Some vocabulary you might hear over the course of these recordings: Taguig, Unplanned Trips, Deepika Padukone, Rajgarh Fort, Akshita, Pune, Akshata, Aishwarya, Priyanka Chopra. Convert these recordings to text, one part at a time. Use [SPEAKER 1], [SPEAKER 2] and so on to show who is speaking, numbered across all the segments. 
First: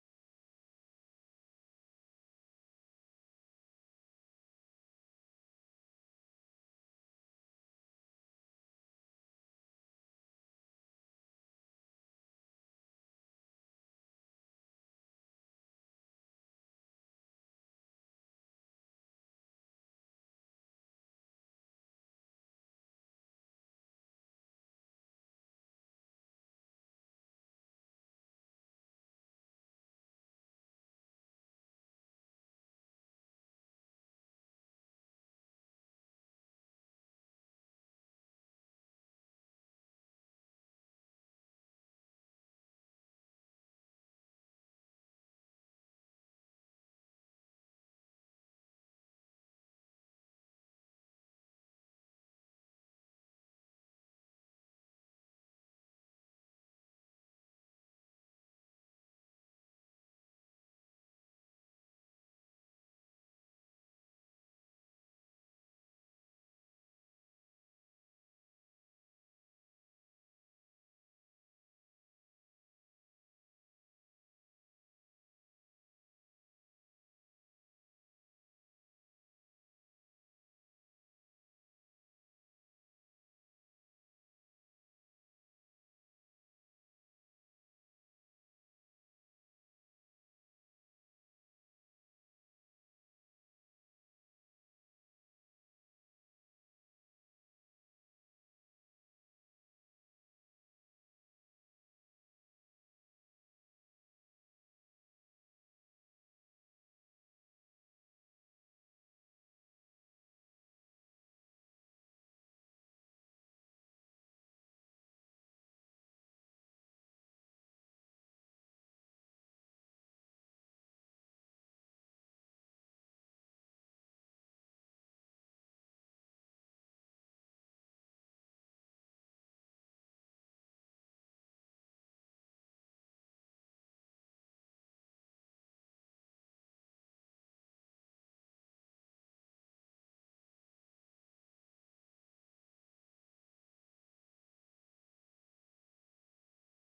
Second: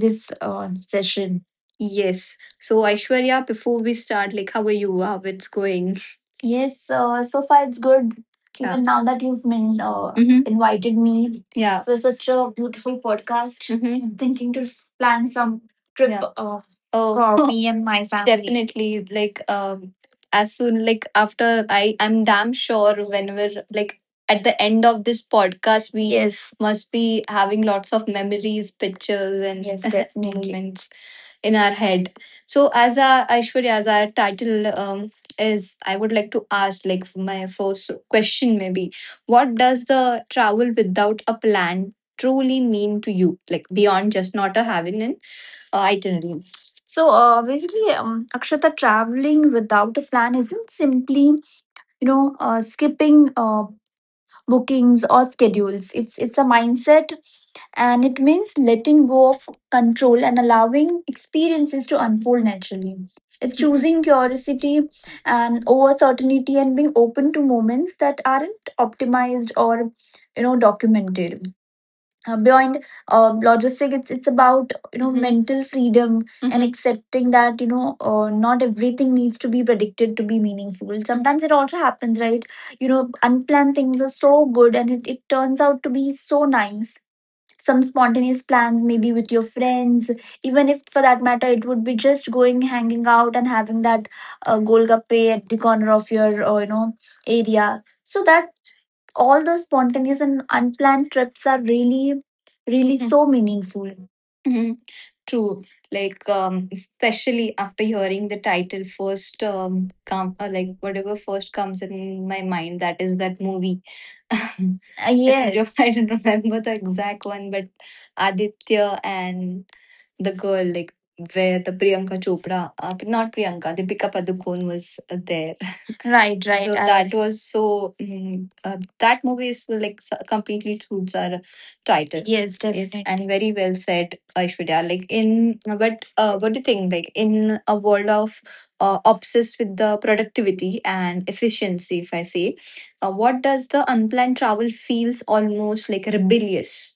[SPEAKER 1] this session. Yes. So, Aishwarya, before we start, like, how are you? How it's going? Yes, so far it's good. Yeah. Even now that you've been invited me, yeah, for such a beautiful podcast, I'm thinking to plan some trip, yeah, oh, for me and my family, definitely. Like, as soon like after I'm damn sure whenever like at the end of this podcast, we, yes, must be having lots of memories, pictures, and yes, definitely, moments in our head. So as our Aishwarya, as our title is, I would like to ask like my first question maybe, what does the travel without a plan truly mean to you? Like beyond just not a having an itinerary. So basically, Akshata, traveling without a plan isn't simply, you know, skipping. Bookings or schedules, it's a mindset, and it means letting go of control and allowing experiences to unfold naturally. It's choosing curiosity and over certainty, and being open to moments that aren't optimized or, you know, documented beyond logistic. It's about, you know, mental freedom and accepting that, you know, not everything needs to be predicted to be meaningful. Sometimes it also happens, right, you know, unplanned things are so good, and it turns out to be so nice. Some spontaneous plans maybe with your friends, even if for that matter it would be just going hanging out and having that golgappe at the corner of your you know area, so that all those spontaneous and unplanned trips are really, really, mhm, so meaningful. Mhm. True. Like, especially after hearing the title first, come or like whatever first comes in my mind, that is that movie. Yeah, I don't I don't remember the exact one, but Aditya and the girl, like where the Priyanka Chopra, not Priyanka, Deepika Padukone was there. Right, right. So that was so that movie is like completely suits our title. Yes. Yes, definitely, and very well said, Aishwarya. Like in, but what do you think? Like in a world of obsessed with the productivity and efficiency, if I say, what does the unplanned travel feels almost like rebellious?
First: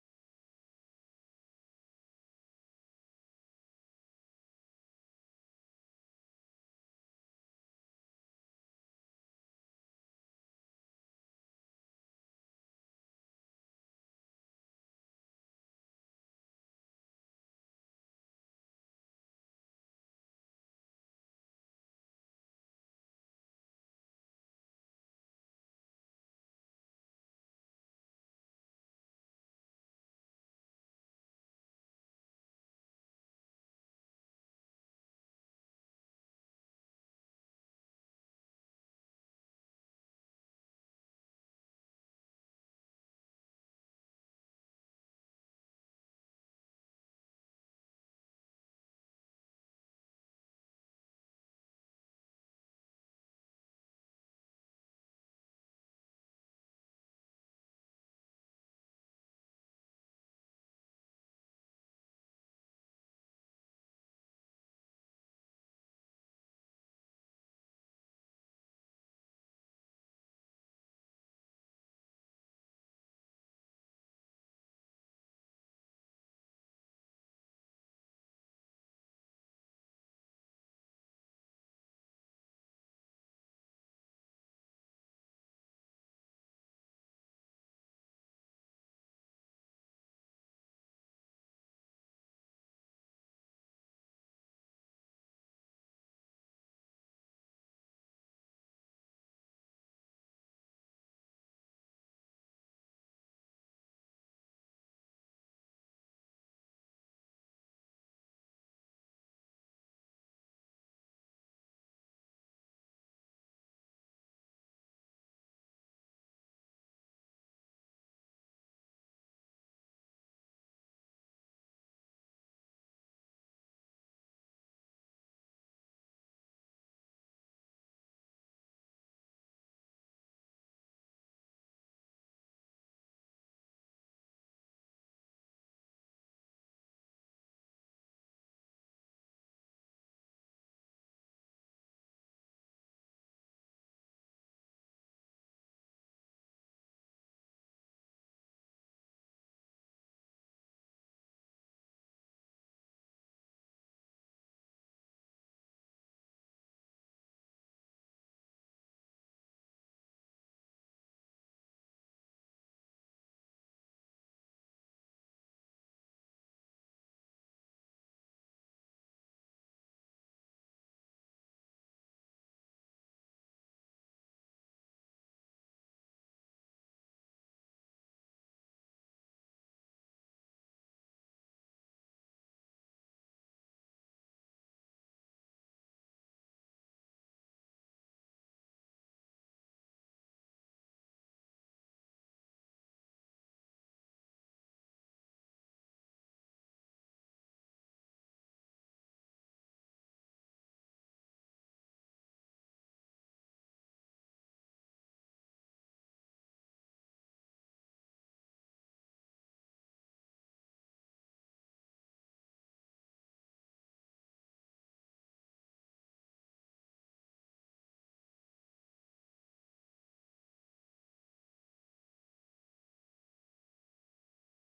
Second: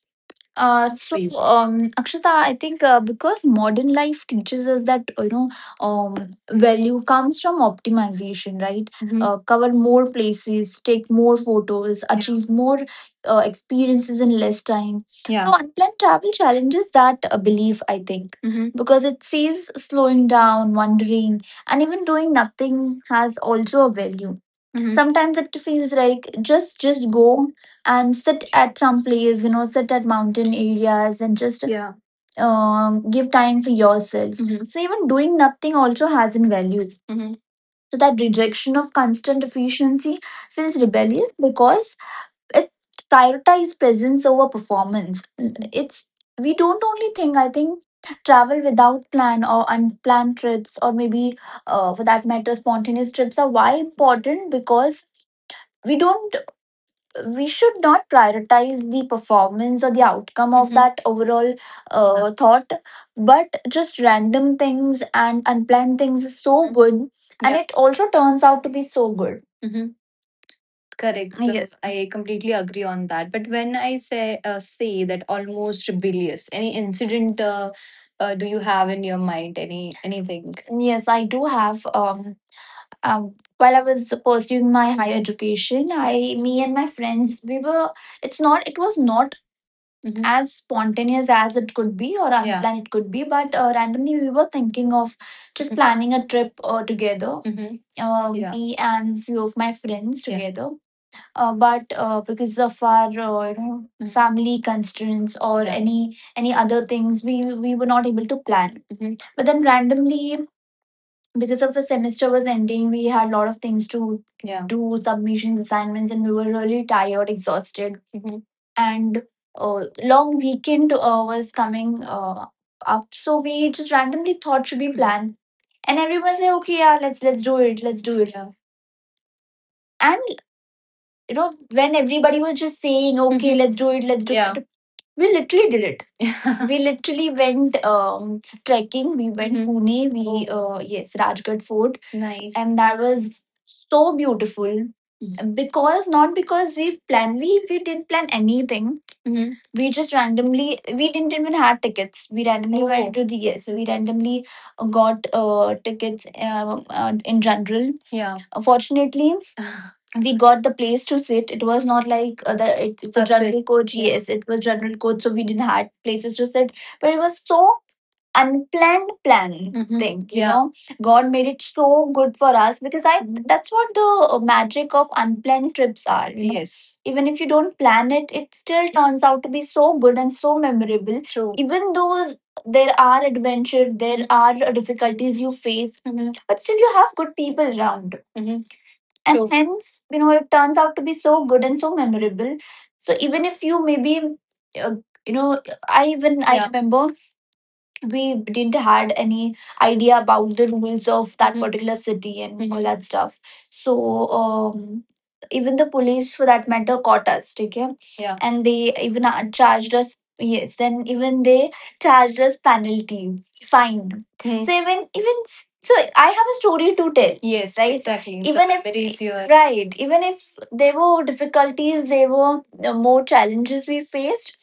[SPEAKER 1] So please, Akshita, I think because modern life teaches us that, you know, value comes from optimization, right? Mhm. Cover more places, take more photos, yeah, achieve more experiences in less time. Yeah. So unplanned travel challenges that belief, I think, mhm, because it says slowing down, wandering, and even doing nothing has also a value. Mhm. Sometimes it feels like just go and sit at some place, you know, sit at mountain areas, and just, yeah, give time for yourself. Mhm. So even doing nothing also has in value. Mhm. So that rejection of constant efficiency feels rebellious because it prioritizes presence over performance. It's we don't only think, I think, travel without plan or unplanned trips, or maybe for that matter spontaneous trips are why important, because we don't, we should not prioritize the performance or the outcome of, mhm, that overall thought, but just random things and unplanned things is so, mhm, good. And yeah, it also turns out to be so good. Hmm. Correct. Yes, I completely agree on that. But when I say say that almost rebellious, any incident, do you have in your mind? Any anything? Yes, I do have, while I was pursuing my higher education, me and my friends, we were. It's not. It was not, mhm, as spontaneous as it could be, or yeah, unplanned it could be, but randomly we were thinking of just, mhm, planning a trip together. Mhm. Yeah, me and few of my friends, yeah, together. But because of our you know, mhm, family constraints or, yeah, any other things, we were not able to plan. Mhm. But then randomly, because of the semester was ending, we had a lot of things to, yeah, do, submissions, assignments, and we were really tired, exhausted. Mhm. And uh, long weekend was coming up, so we just randomly thought should be planned, and everyone said, "Okay, yeah, let's do it, let's do it." Yeah. And you know, when everybody was just saying, "Okay, mhm, let's do," it," yeah, we literally did it. We literally went trekking. We went, mhm, Pune. We yes, Rajgarh Fort. Nice. And that was so beautiful, mhm, because not because we planned. We didn't plan anything. Mhm. We just randomly. We didn't even have tickets. We randomly went, oh, to the, yes. We randomly got tickets in general. Yeah. Fortunately, we got the place to sit. It was not like the it's a, that's it, general it, coach. Yeah. Yes, it was general coach, so we didn't had places to sit. But it was so unplanned plan, mhm, thing. You, yeah, know, God made it so good for us because I, mhm, that's what the magic of unplanned trips are. You know, yes, even if you don't plan it, it still turns out to be so good and so memorable. True. Even though there are adventures, there are difficulties you face, mhm, but still you have good people around. Mhm. And true, hence, you know, it turns out to be so good and so memorable. So even if you maybe uh, you know, I yeah, remember, we didn't had any idea about the rules of that, mhm, particular city and all, mhm, that stuff. So um even the police for that matter caught us. Okay. Yeah. And they even charged us. Yes. Then even they charged us penalty fine. Hmm. So so I have a story to tell. Yes, right, exactly. The even if memories you are- right, even if there were difficulties, there were more challenges we faced,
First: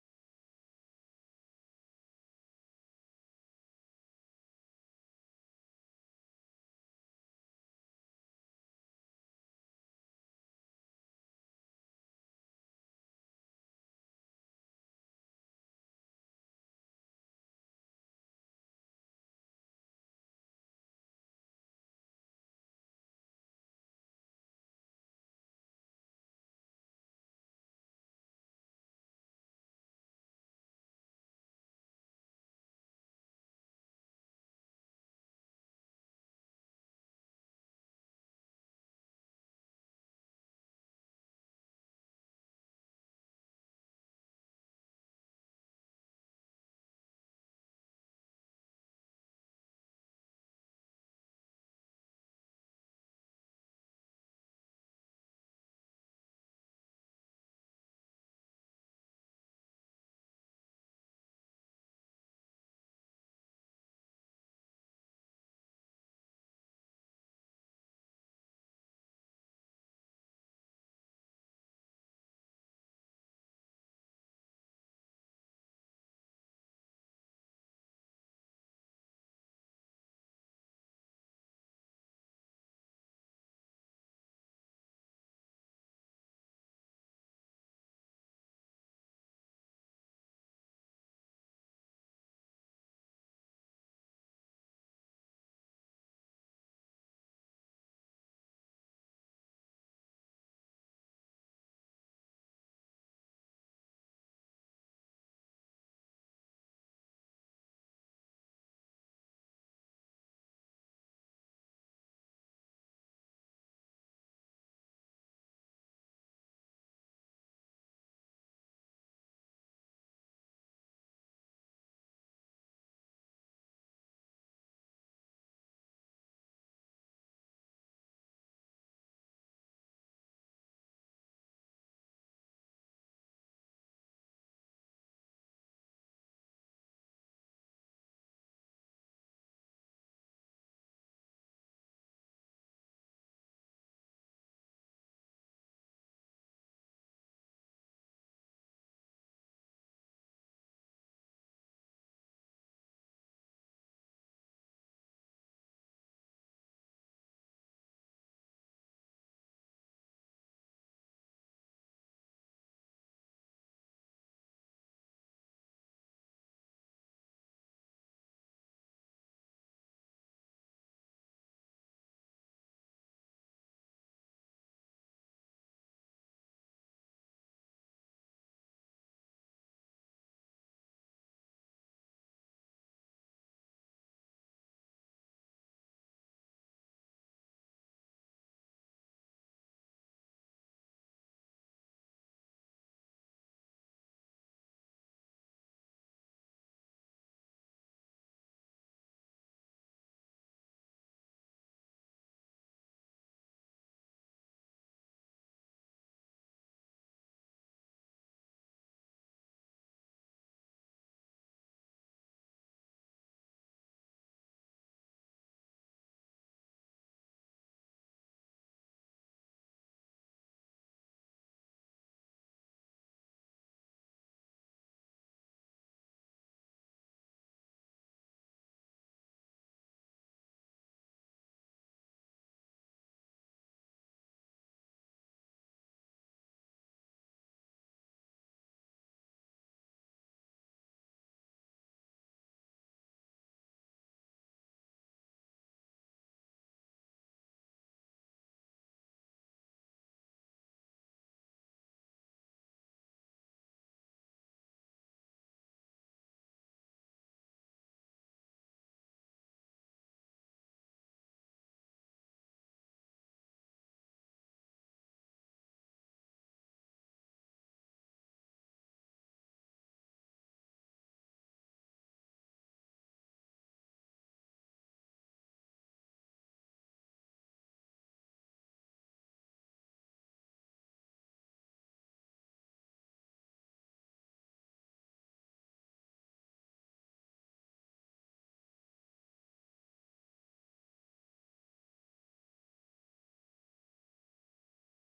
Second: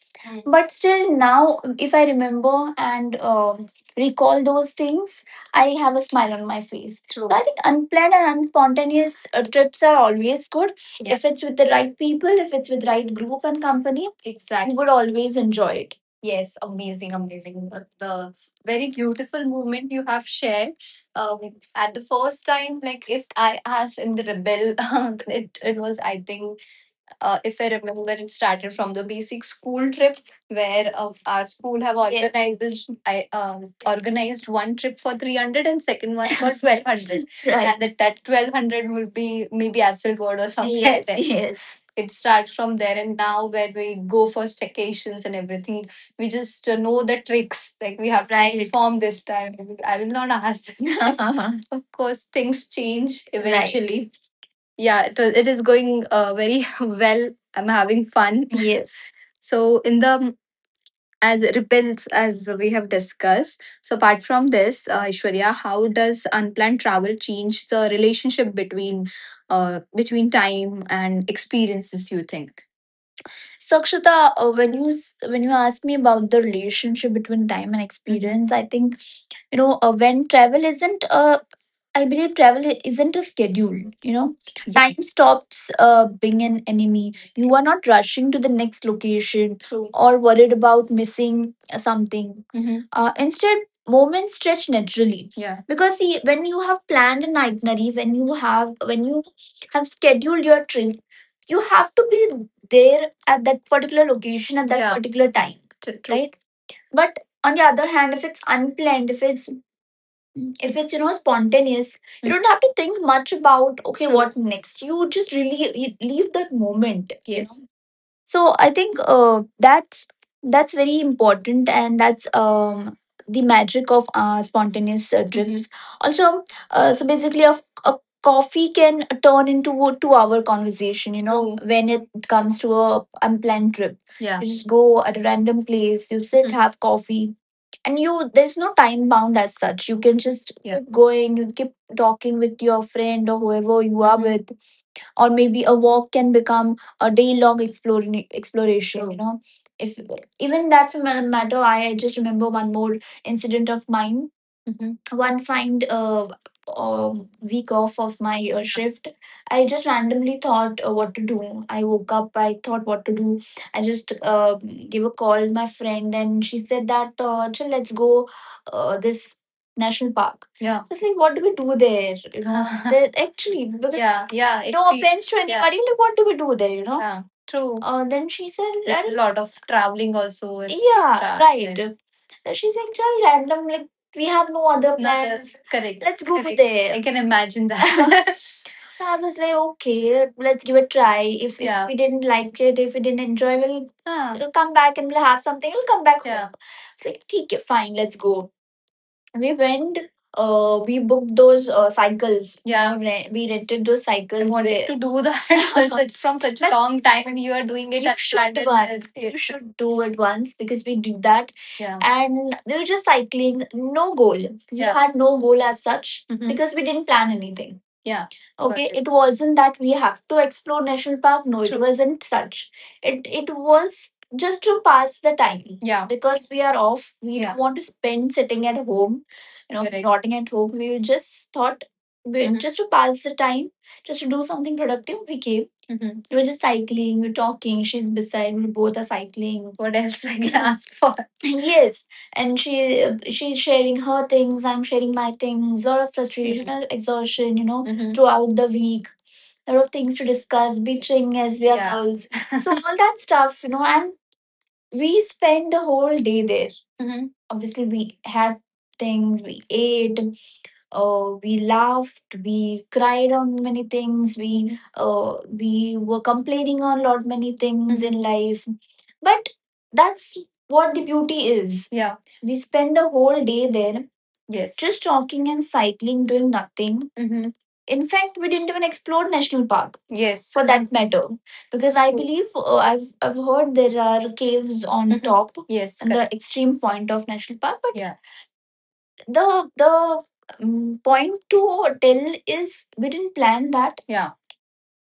[SPEAKER 1] but still now if I remember and recall those things, I have a smile on my face. True. So I think unplanned and unspontaneous trips are always good. Yeah. If it's with the right people, if it's with right group and company, exactly, you would always enjoy it. Yes, amazing, amazing. The very beautiful movement you have shared, um, at the first time, like if I asked in the rebel, it was I think, if I remember, it started from the basic school trip where our school have, yes, organized this. I organized one trip for 300, and second one for 1200. Right. And that 1200 will be maybe Asselgod or something. Yes, there, yes. It starts from there, and now where we go for staycations and everything, we just know the tricks. Like we have to, right, perform this time. I will not ask this time. Of course, things change, right, eventually. Yeah, it is going very well. I'm having fun. Yes. So in the as repels as we have discussed. So apart from this, Ishwarya, how does unplanned travel change the relationship between between time and experiences? You think? So Akshita, when you when you asked me about the relationship between time and, mhm, experience, I think, you know, when travel isn't a I believe travel isn't a schedule, you know, yeah, time stops being an enemy. You are not rushing to the next location, true, or worried about missing something, mhm, instead moments stretch naturally. Yeah, because see, when you have planned an itinerary, when you have scheduled your trip, you have to be there at that particular location at that, yeah, particular time. True, right. But on the other hand, if it's unplanned, if it's you know spontaneous, you don't have to think much about okay what next. You just really you leave that moment, you know? So I think that's very important, and that's the magic of spontaneous drinks also. So basically a coffee can turn into a 2 hour conversation, you know. True. When it comes to a unplanned trip. Yeah. You just go at a random place, you sit. Mm. Have coffee, and you, there's no time bound as such. You can just, yeah, keep going, you keep talking with your friend or whoever you are, mhm, with. Or maybe a walk can become a day long exploring exploration. True. You know, if even that for matter, I I just remember one more incident of mine. Mhm. One fine um, week off of my shift, I just randomly thought what to do. I woke up, I thought what to do. I just gave a call to my friend, and she said that "Chal, let's go this national park." Yeah. So it's like, what do we do there? You know. Actually, because, yeah, yeah, it, no offense to, yeah, anybody, like, what do we do there? You know. Yeah, true. Then she said, it's a lot of traveling also. It's, yeah, right. Then. And she's like, just random. Like, we have no other, no, plans. Correct. Let's go, correct, there. I can imagine that. So I was like, okay, let's give it a try. If, yeah, if, yeah, we didn't like it, if we didn't enjoy, we'll, huh, we'll come back and we'll have something. We'll come back, yeah, home. It's like, okay, fine, let's go. We went. We booked those cycles. Yeah, we rented those cycles. I wanted to do that from such a long time, and you are doing it. You at should do it. You should do it once because we did that. Yeah. And we were just cycling, no goal. We, yeah, had no goal as such, mhm, because we didn't plan anything. Yeah. Okay. Got it. It wasn't that we have to explore national park. No, it, true, wasn't such. It was just to pass the time. Yeah. Because we are off. We, yeah, don't, yeah, want to spend sitting at home, you know, correct, rotting at home. We just thought, we, mhm, just to pass the time, just to do something productive, we came. Mhm. We were just cycling, we were talking. She's beside me, both are cycling. What else I can ask for? Yes, and she's sharing her things. I'm sharing my things. A lot of frustration, mhm, and exhaustion, you know, mhm, throughout the week. A lot of things to discuss, bitching, as we are, yeah, girls, all that stuff, you know. And we spent the whole day there. Mhm. Obviously, we had things, we ate, we laughed, we cried on many things. We were complaining on lot many things in life, but that's what the beauty is. Yeah, we spend the whole day there. Yes, just talking and cycling, doing nothing. Mhm. In fact, we didn't even explore national park. Yes, for that matter, because I believe I've heard there are caves on, mhm, top. Yes, and the, correct, extreme point of national park, but yeah, the point to tell is we didn't plan that. Yeah.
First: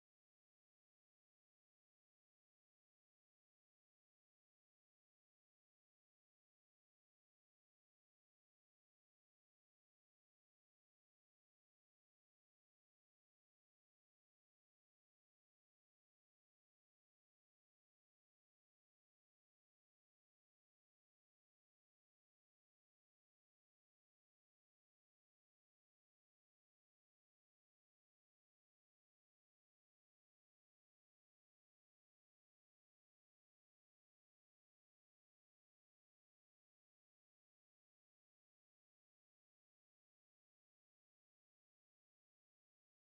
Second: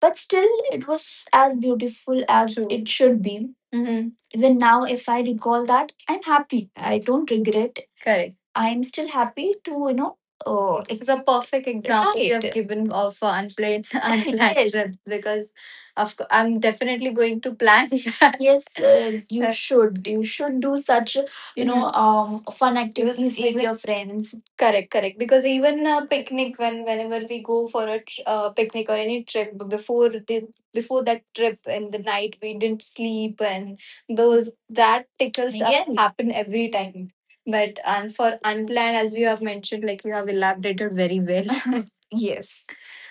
[SPEAKER 1] But still, it was as beautiful as, true, it should be. Mhm. Even now, if I recall that, I'm happy. I don't regret. Correct. I'm still happy to, you know. This is a perfect example you have, right, given of unplanned unplanned, yes, trips, because of course I'm definitely going to plan that. Yes, you should. You should do such, you know, mhm, um, fun activities with your friends. Correct, correct. Because even a picnic, whenever we go for a picnic or any trip, before the before that trip in the night, we didn't sleep, and those that tickles up, yes, happen every time. But and for unplanned, as you have mentioned, like you have elaborated very well. Yes.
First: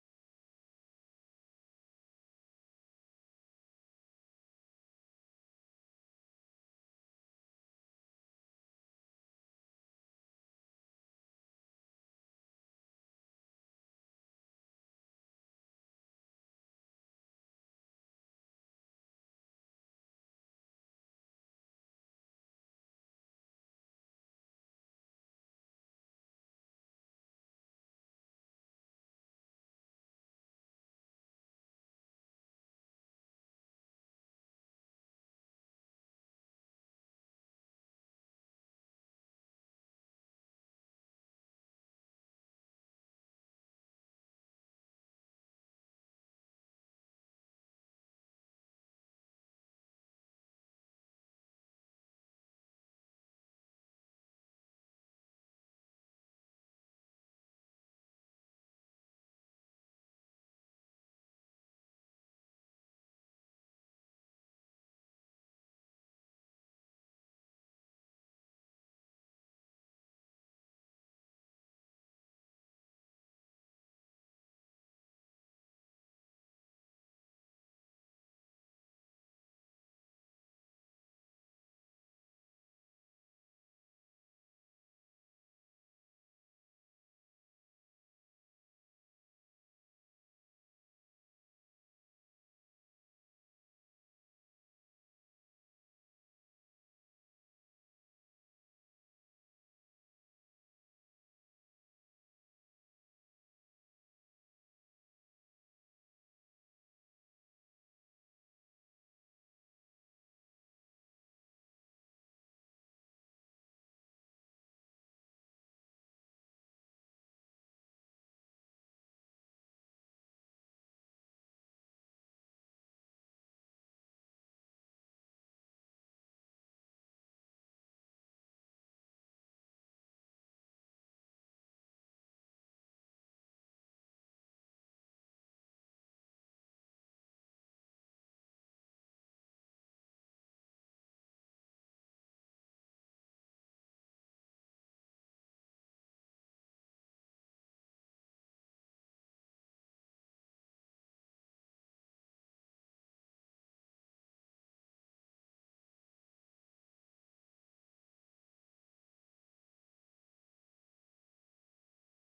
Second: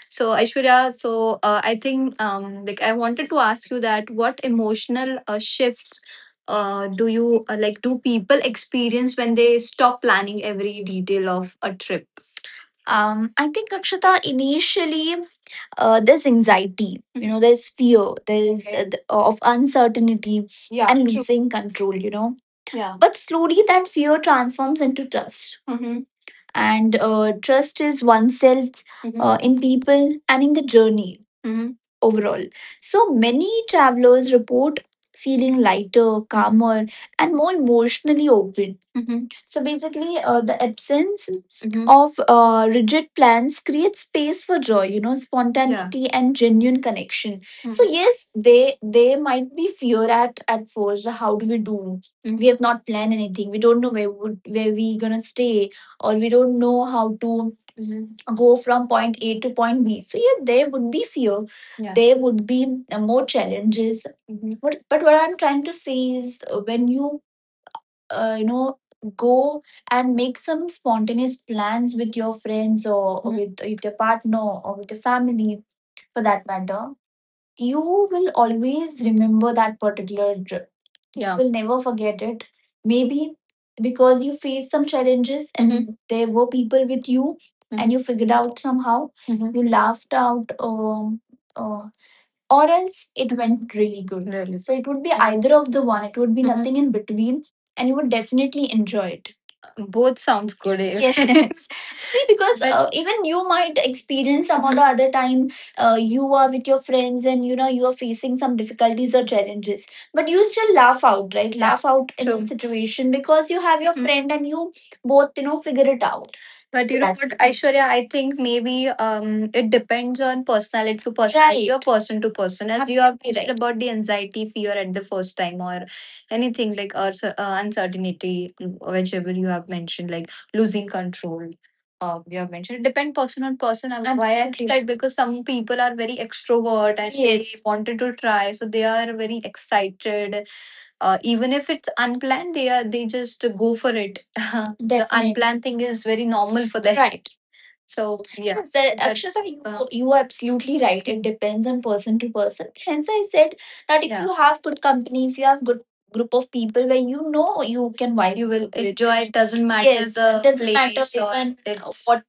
[SPEAKER 1] So Aishwarya, so I think like I wanted to ask you that, what emotional shifts do you like do people experience when they stop planning every detail of a trip? I think Akshata, initially there's anxiety, you know, there's fear, there's of uncertainty. Yeah, and true. Losing control, you know. Yeah. But slowly that fear transforms into trust. Mhm. And trust is oneself, mhm, in people and in the journey, mhm, overall. So many travelers report feeling lighter, calmer, and more emotionally open. Mhm. So basically, the absence, mhm, of rigid plans creates space for joy, you know, spontaneity, yeah, and genuine connection. So, mhm, yes, they might be fear at first. How do we do? Mhm. We have not planned anything. We don't know where we gonna stay, or we don't know how to, mm, go from point A to point B. So yeah, there would be fear. Yeah. There would be more challenges. Mhm. But what I'm trying to say is when you you know go and make some spontaneous plans with your friends or, mhm, with your partner or with your family, for that matter, you will always remember that particular trip. You, yeah, you will never forget it. Maybe because you faced some challenges and, mhm, there were people with you, and, mhm, you figured out somehow. Mhm. You laughed out, uh, or else it went really good. Really. So it would be, mhm, either of the one. It would be, mhm, nothing in between, and you would definitely enjoy it. Both sounds good, eh? Yes. See, because, even you might experience some or the other time, you are with your friends and you know you are facing some difficulties or challenges, but you still laugh out, right? Yeah, laugh out in, true, that situation because you have your, mhm, friend and you both, you know, figure it out. But So you know that's what, the thing. Aishwarya, I think maybe it depends on personality to personality or, right, person to person. As you have, absolutely, mentioned, right, about the anxiety, fear at the first time, or anything like or uncertainty, mm, whichever you have mentioned, like losing control. You have mentioned it depends person on person. Why I, absolutely, said because some people are very extrovert and they, yes, wanted to try, so they are very excited, even if it's unplanned they are they just go for it. The, definitely, unplanned thing is very normal for them. Right. So yeah, yes, that's Akshata, you, you are absolutely right. It depends on person to person. Hence, I said that if, yeah, you have good company, if you have good group of people where you know you can vibe you will with, enjoy. It doesn't matter, yes, the, it doesn't matter place or even it's what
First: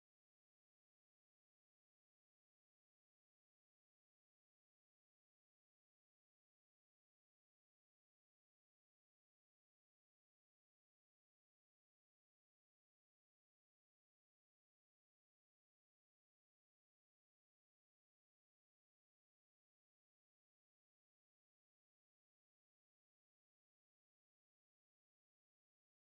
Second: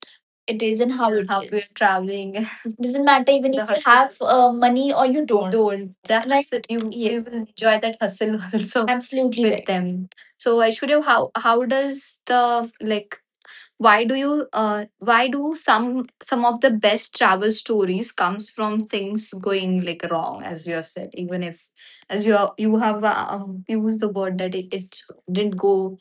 [SPEAKER 1] it is and how, yeah, it how is, we're traveling. It doesn't matter even the if you, hustle, have money or you don't that, right, hustle you, yes, you, yes, will enjoy that hustle also, absolutely, with right, them. So I should have, how does the, like, why do you, why do some of the best travel stories comes from things going like wrong, as you have said, even if, you have used the word that it didn't go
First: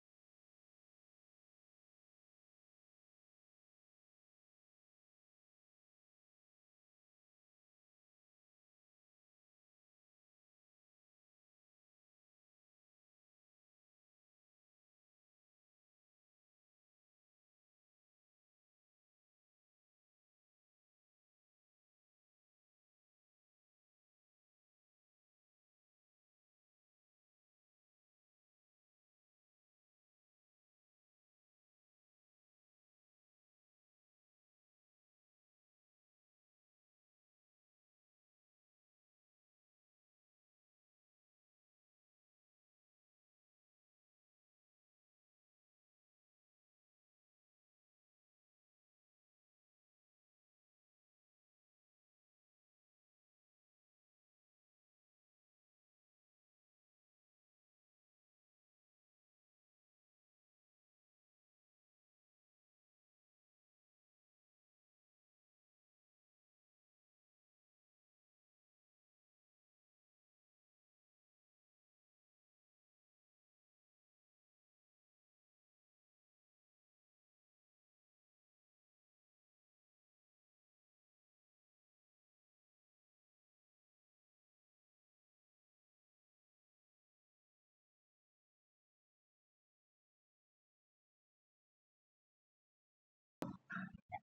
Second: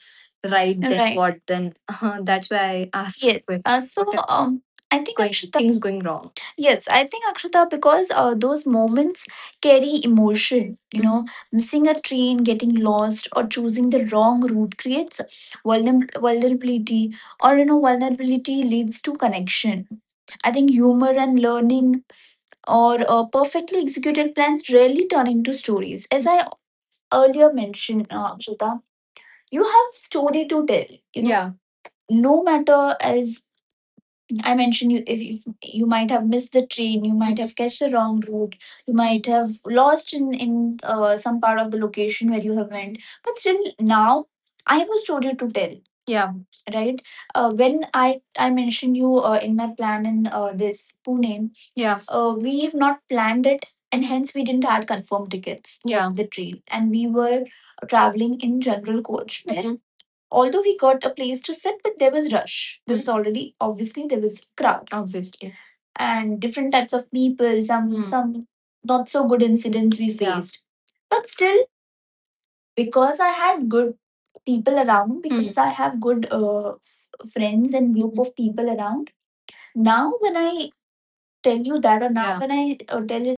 [SPEAKER 1] right then, right, what then. That's why I asked this, yes, question. So what if, I think going Akshita, things going wrong, yes, I think Akshita because those moments carry emotion. You know, mhm, missing a train, getting lost, or choosing the wrong route creates vulnerability, or you know vulnerability leads to connection. I think humor and learning, or perfectly executed plans rarely turn into stories. As I earlier mentioned, Akshita, you have story to tell, you know. Yeah. No matter, as I mentioned you, if you, you might have missed the train, you might have catch the wrong route, you might have lost in some part of the location where you have went. But still, now I have a story to tell. Yeah, right. When I mentioned you in my plan in this Pune. Yeah. We have not planned it, and hence we didn't had confirmed tickets. Yeah. The train, and we were traveling in general coach. Where although we got a place to sit, but there was rush. There was, mm, already, obviously there was crowd. Obviously. And different types of people, some, mm, some not so good incidents we, yeah, faced. But still, because I had good people around, because, mm, I have good friends and group of people around, now when I tell you that, or now, yeah, when I tell